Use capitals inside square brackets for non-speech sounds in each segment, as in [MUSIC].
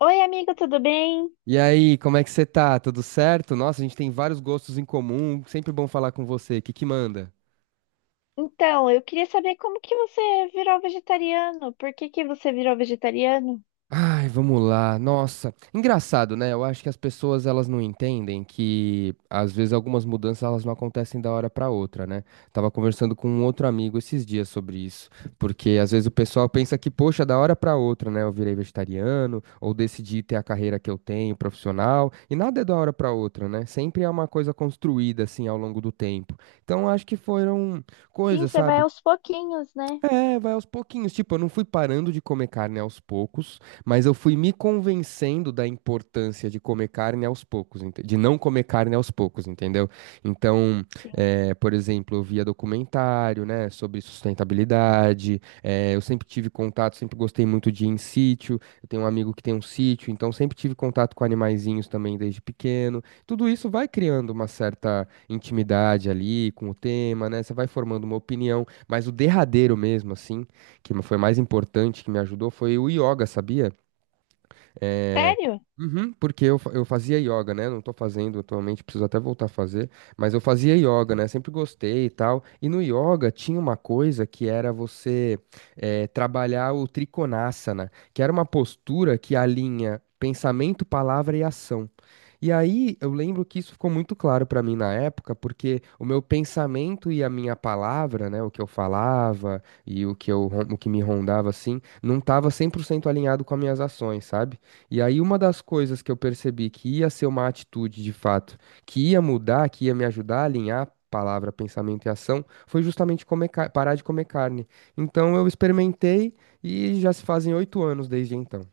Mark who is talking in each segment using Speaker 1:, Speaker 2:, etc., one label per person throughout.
Speaker 1: Oi, amigo, tudo bem?
Speaker 2: E aí, como é que você tá? Tudo certo? Nossa, a gente tem vários gostos em comum. Sempre bom falar com você. O que que manda?
Speaker 1: Então, eu queria saber como que você virou vegetariano. Por que que você virou vegetariano?
Speaker 2: Ai, vamos lá. Nossa, engraçado, né? Eu acho que as pessoas elas não entendem que às vezes algumas mudanças elas não acontecem da hora pra outra, né? Tava conversando com um outro amigo esses dias sobre isso, porque às vezes o pessoal pensa que, poxa, da hora pra outra, né? Eu virei vegetariano ou decidi ter a carreira que eu tenho, profissional, e nada é da hora pra outra, né? Sempre é uma coisa construída assim ao longo do tempo. Então, eu acho que foram
Speaker 1: Sim,
Speaker 2: coisas,
Speaker 1: você vai
Speaker 2: sabe?
Speaker 1: aos pouquinhos, né?
Speaker 2: É, vai aos pouquinhos. Tipo, eu não fui parando de comer carne aos poucos, mas eu fui me convencendo da importância de comer carne aos poucos, de não comer carne aos poucos, entendeu? Então,
Speaker 1: Sim.
Speaker 2: por exemplo, eu via documentário, né, sobre sustentabilidade. Eh, eu sempre tive contato, sempre gostei muito de ir em sítio. Eu tenho um amigo que tem um sítio, então sempre tive contato com animaizinhos também desde pequeno. Tudo isso vai criando uma certa intimidade ali com o tema, né? Você vai formando uma opinião. Mas o derradeiro mesmo, assim, que foi mais importante, que me ajudou, foi o yoga, sabia?
Speaker 1: Sério?
Speaker 2: Uhum, porque eu, eu fazia yoga, né? Não tô fazendo atualmente, preciso até voltar a fazer. Mas eu fazia yoga, né? Sempre gostei e tal. E no yoga tinha uma coisa que era você trabalhar o Trikonasana, que era uma postura que alinha pensamento, palavra e ação. E aí eu lembro que isso ficou muito claro pra mim na época, porque o meu pensamento e a minha palavra, né? O que eu falava e o que eu, o que me rondava assim, não tava 100% alinhado com as minhas ações, sabe? E aí, uma das coisas que eu percebi que ia ser uma atitude de fato, que ia mudar, que ia me ajudar a alinhar palavra, pensamento e ação, foi justamente comer parar de comer carne. Então, eu experimentei e já se fazem 8 anos desde então.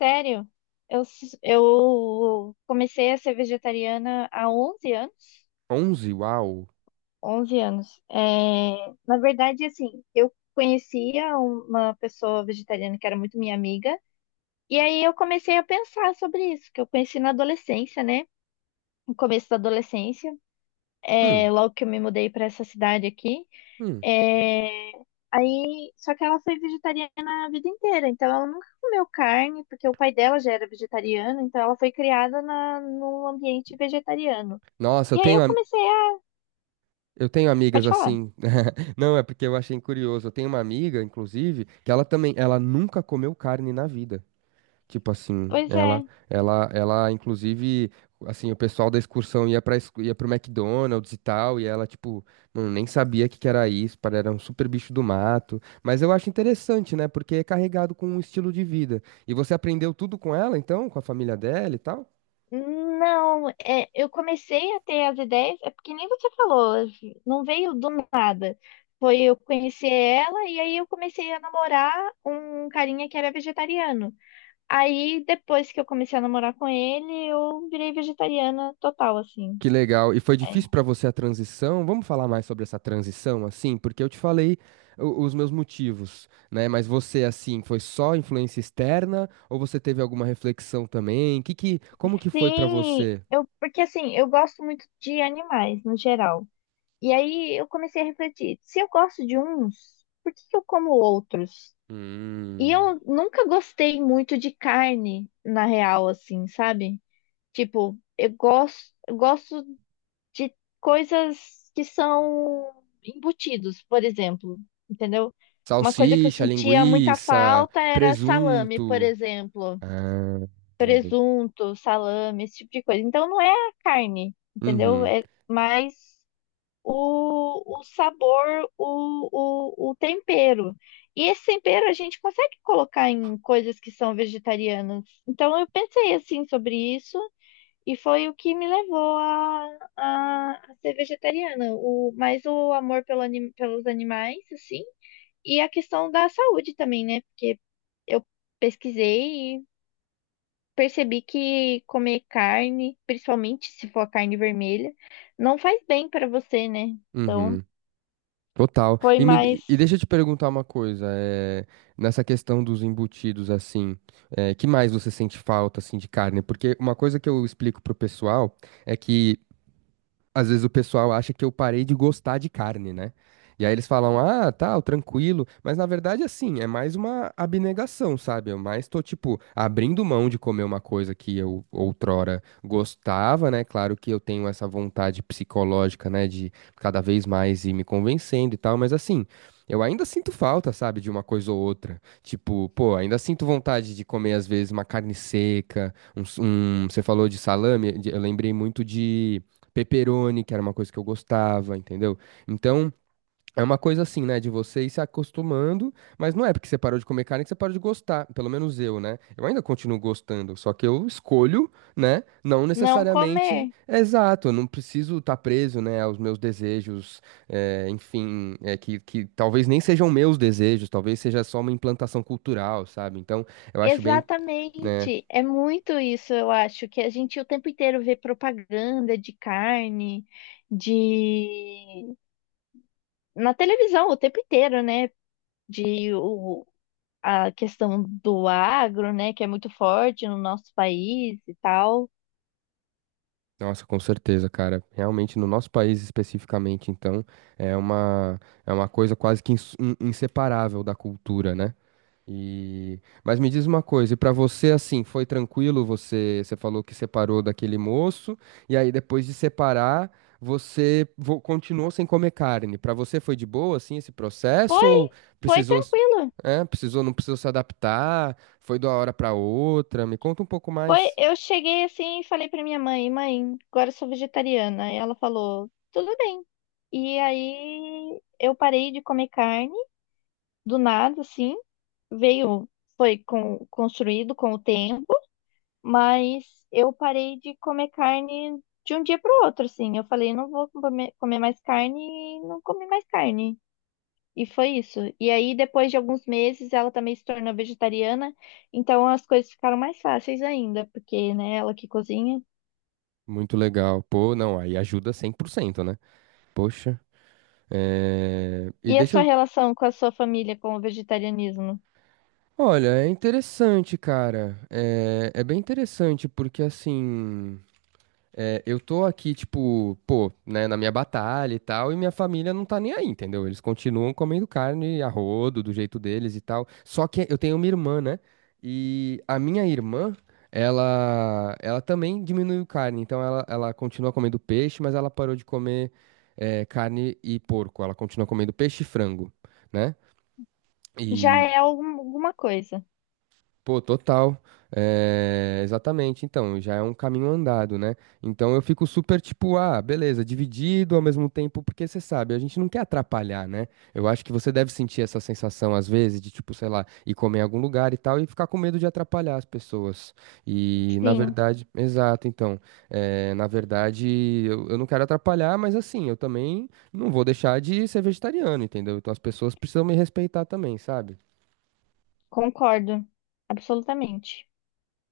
Speaker 1: Sério? Eu comecei a ser vegetariana há 11 anos.
Speaker 2: Onze? Uau!
Speaker 1: 11 anos. É, na verdade, assim, eu conhecia uma pessoa vegetariana que era muito minha amiga. E aí eu comecei a pensar sobre isso, que eu conheci na adolescência, né? No começo da adolescência.
Speaker 2: Hum,
Speaker 1: É, logo que eu me mudei pra essa cidade aqui.
Speaker 2: hum.
Speaker 1: Só que ela foi vegetariana a vida inteira, então ela nunca comeu carne, porque o pai dela já era vegetariano, então ela foi criada num ambiente vegetariano.
Speaker 2: Nossa,
Speaker 1: E aí eu comecei a.
Speaker 2: eu tenho amigas
Speaker 1: Pode falar.
Speaker 2: assim. [LAUGHS] Não, é porque eu achei curioso. Eu tenho uma amiga, inclusive, que ela também, ela nunca comeu carne na vida. Tipo assim,
Speaker 1: Pois
Speaker 2: ela,
Speaker 1: é.
Speaker 2: ela, ela, inclusive, assim, o pessoal da excursão ia pro McDonald's e tal, e ela, tipo, não, nem sabia o que que era isso, para era um super bicho do mato. Mas eu acho interessante, né? Porque é carregado com um estilo de vida. E você aprendeu tudo com ela, então, com a família dela e tal?
Speaker 1: Não, é, eu comecei a ter as ideias, é porque nem você falou, não veio do nada. Foi eu conhecer ela e aí eu comecei a namorar um carinha que era vegetariano. Aí, depois que eu comecei a namorar com ele, eu virei vegetariana total, assim.
Speaker 2: Que legal. E foi
Speaker 1: É.
Speaker 2: difícil para você a transição? Vamos falar mais sobre essa transição, assim? Porque eu te falei os meus motivos, né? Mas você, assim, foi só influência externa ou você teve alguma reflexão também? Como que foi para
Speaker 1: Sim,
Speaker 2: você?
Speaker 1: eu, porque assim, eu gosto muito de animais, no geral. E aí eu comecei a refletir, se eu gosto de uns, por que que eu como outros? E
Speaker 2: Hum,
Speaker 1: eu nunca gostei muito de carne, na real, assim, sabe? Tipo, eu gosto de coisas que são embutidos, por exemplo, entendeu? Uma coisa que eu
Speaker 2: salsicha,
Speaker 1: sentia muita
Speaker 2: linguiça,
Speaker 1: falta era salame, por
Speaker 2: presunto.
Speaker 1: exemplo,
Speaker 2: Ah, já vi.
Speaker 1: presunto, salame, esse tipo de coisa. Então não é a carne, entendeu?
Speaker 2: Uhum,
Speaker 1: É mais o sabor, o tempero. E esse tempero a gente consegue colocar em coisas que são vegetarianas. Então eu pensei assim sobre isso e foi o que me levou a ser vegetariana. O, mais o amor pelos animais, assim, e a questão da saúde também, né? Porque eu pesquisei e percebi que comer carne, principalmente se for a carne vermelha, não faz bem para você, né? Então,
Speaker 2: uhum. Total.
Speaker 1: foi mais
Speaker 2: E deixa eu te perguntar uma coisa, nessa questão dos embutidos, assim, é, que mais você sente falta, assim, de carne? Porque uma coisa que eu explico pro pessoal é que às vezes o pessoal acha que eu parei de gostar de carne, né? E aí eles falam, ah, tal, tranquilo. Mas na verdade, assim, é mais uma abnegação, sabe? Eu mais tô, tipo, abrindo mão de comer uma coisa que eu outrora gostava, né? Claro que eu tenho essa vontade psicológica, né, de cada vez mais ir me convencendo e tal, mas assim. Eu ainda sinto falta, sabe, de uma coisa ou outra. Tipo, pô, ainda sinto vontade de comer, às vezes, uma carne seca, você falou de salame, eu lembrei muito de pepperoni, que era uma coisa que eu gostava, entendeu? Então, é uma coisa assim, né, de você ir se acostumando, mas não é porque você parou de comer carne que você parou de gostar, pelo menos eu, né? Eu ainda continuo gostando, só que eu escolho, né, não
Speaker 1: não
Speaker 2: necessariamente
Speaker 1: comer.
Speaker 2: exato, eu não preciso estar preso, né, aos meus desejos, enfim, que talvez nem sejam meus desejos, talvez seja só uma implantação cultural, sabe? Então, eu acho bem. Né,
Speaker 1: Exatamente, é muito isso, eu acho, que a gente o tempo inteiro vê propaganda de carne, de na televisão o tempo inteiro, né? De o, a questão do agro, né? Que é muito forte no nosso país e tal.
Speaker 2: nossa, com certeza, cara. Realmente, no nosso país especificamente, então, é uma, é uma coisa quase inseparável da cultura, né? E... Mas me diz uma coisa, e pra você, assim, foi tranquilo? Você falou que separou daquele moço, e aí depois de separar, continuou sem comer carne. Pra você foi de boa, assim, esse processo?
Speaker 1: Foi,
Speaker 2: Ou
Speaker 1: foi
Speaker 2: precisou, s-
Speaker 1: tranquilo.
Speaker 2: precisou, não precisou se adaptar? Foi de uma hora pra outra? Me conta um pouco
Speaker 1: Foi,
Speaker 2: mais.
Speaker 1: eu cheguei assim e falei pra minha mãe, mãe, agora eu sou vegetariana. E ela falou, tudo bem. E aí eu parei de comer carne do nada, assim. Veio, foi com, construído com o tempo. Mas eu parei de comer carne de um dia para o outro, assim. Eu falei, não vou comer mais carne e não comi mais carne. E foi isso. E aí, depois de alguns meses, ela também se tornou vegetariana. Então, as coisas ficaram mais fáceis ainda, porque, né, ela que cozinha.
Speaker 2: Muito legal. Pô, não, aí ajuda 100%, né? Poxa. É... E
Speaker 1: E a
Speaker 2: deixa
Speaker 1: sua
Speaker 2: eu.
Speaker 1: relação com a sua família com o vegetarianismo?
Speaker 2: Olha, é interessante, cara. É... é bem interessante, porque assim. É, eu tô aqui, tipo, pô, né, na minha batalha e tal, e minha família não tá nem aí, entendeu? Eles continuam comendo carne a rodo, do jeito deles e tal. Só que eu tenho uma irmã, né? E a minha irmã, ela também diminuiu carne. Ela continua comendo peixe, mas ela parou de comer, é, carne e porco. Ela continua comendo peixe e frango, né?
Speaker 1: Já
Speaker 2: E
Speaker 1: é alguma coisa.
Speaker 2: pô, total. É, exatamente. Então, já é um caminho andado, né? Então eu fico super tipo, ah, beleza, dividido ao mesmo tempo, porque você sabe, a gente não quer atrapalhar, né? Eu acho que você deve sentir essa sensação às vezes de tipo, sei lá, ir comer em algum lugar e tal e ficar com medo de atrapalhar as pessoas. E na
Speaker 1: Sim,
Speaker 2: verdade, exato, então, é, na verdade, eu não quero atrapalhar, mas assim, eu também não vou deixar de ser vegetariano, entendeu? Então as pessoas precisam me respeitar também, sabe?
Speaker 1: concordo. Absolutamente.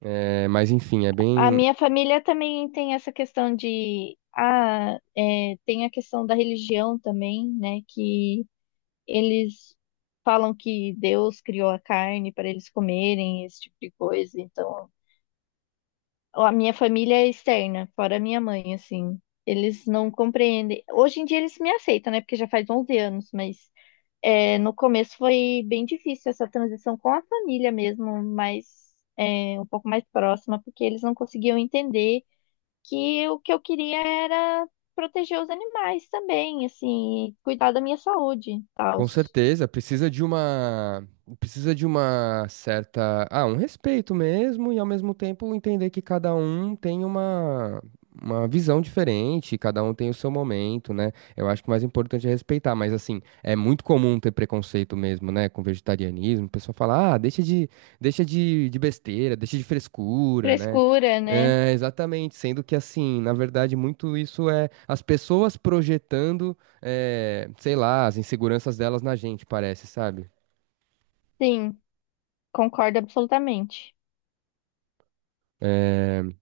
Speaker 2: É, mas enfim, é
Speaker 1: A
Speaker 2: bem.
Speaker 1: minha família também tem essa questão de. Ah, é, tem a questão da religião também, né? Que eles falam que Deus criou a carne para eles comerem, esse tipo de coisa. Então, a minha família é externa, fora a minha mãe, assim. Eles não compreendem. Hoje em dia eles me aceitam, né? Porque já faz 11 anos, mas é, no começo foi bem difícil essa transição com a família mesmo, mas é, um pouco mais próxima, porque eles não conseguiam entender que o que eu queria era proteger os animais também, assim, cuidar da minha saúde, tal.
Speaker 2: Com certeza, precisa de uma certa, ah, um respeito mesmo e ao mesmo tempo entender que cada um tem uma visão diferente, cada um tem o seu momento, né? Eu acho que o mais importante é respeitar, mas assim, é muito comum ter preconceito mesmo, né, com vegetarianismo. O pessoal fala: "Ah, deixa de besteira, deixa de frescura", né?
Speaker 1: Frescura, né?
Speaker 2: É, exatamente, sendo que assim, na verdade, muito isso é as pessoas projetando é, sei lá, as inseguranças delas na gente, parece, sabe?
Speaker 1: Sim, concordo absolutamente.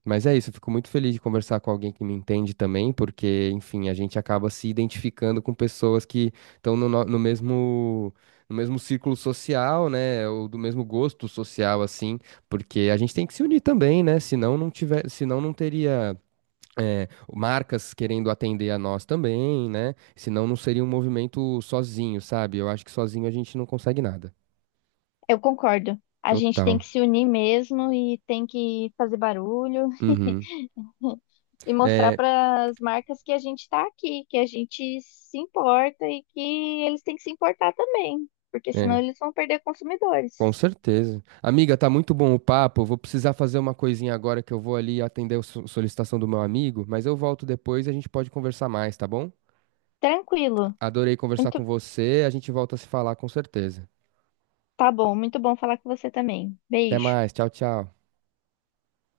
Speaker 2: Mas é isso, eu fico muito feliz de conversar com alguém que me entende também, porque, enfim, a gente acaba se identificando com pessoas que estão no mesmo. No mesmo círculo social, né? Ou do mesmo gosto social, assim, porque a gente tem que se unir também, né? Senão não teria é, marcas querendo atender a nós também, né? Senão não seria um movimento sozinho, sabe? Eu acho que sozinho a gente não consegue nada.
Speaker 1: Eu concordo. A gente tem
Speaker 2: Total.
Speaker 1: que se unir mesmo e tem que fazer barulho
Speaker 2: Uhum.
Speaker 1: [LAUGHS] e mostrar
Speaker 2: É,
Speaker 1: para as marcas que a gente está aqui, que a gente se importa e que eles têm que se importar também, porque senão
Speaker 2: é,
Speaker 1: eles vão perder consumidores.
Speaker 2: com certeza. Amiga, tá muito bom o papo. Vou precisar fazer uma coisinha agora que eu vou ali atender a solicitação do meu amigo, mas eu volto depois e a gente pode conversar mais, tá bom?
Speaker 1: Tranquilo.
Speaker 2: Adorei conversar
Speaker 1: Muito,
Speaker 2: com você. A gente volta a se falar com certeza.
Speaker 1: tá bom, muito bom falar com você também.
Speaker 2: Até
Speaker 1: Beijo.
Speaker 2: mais. Tchau, tchau.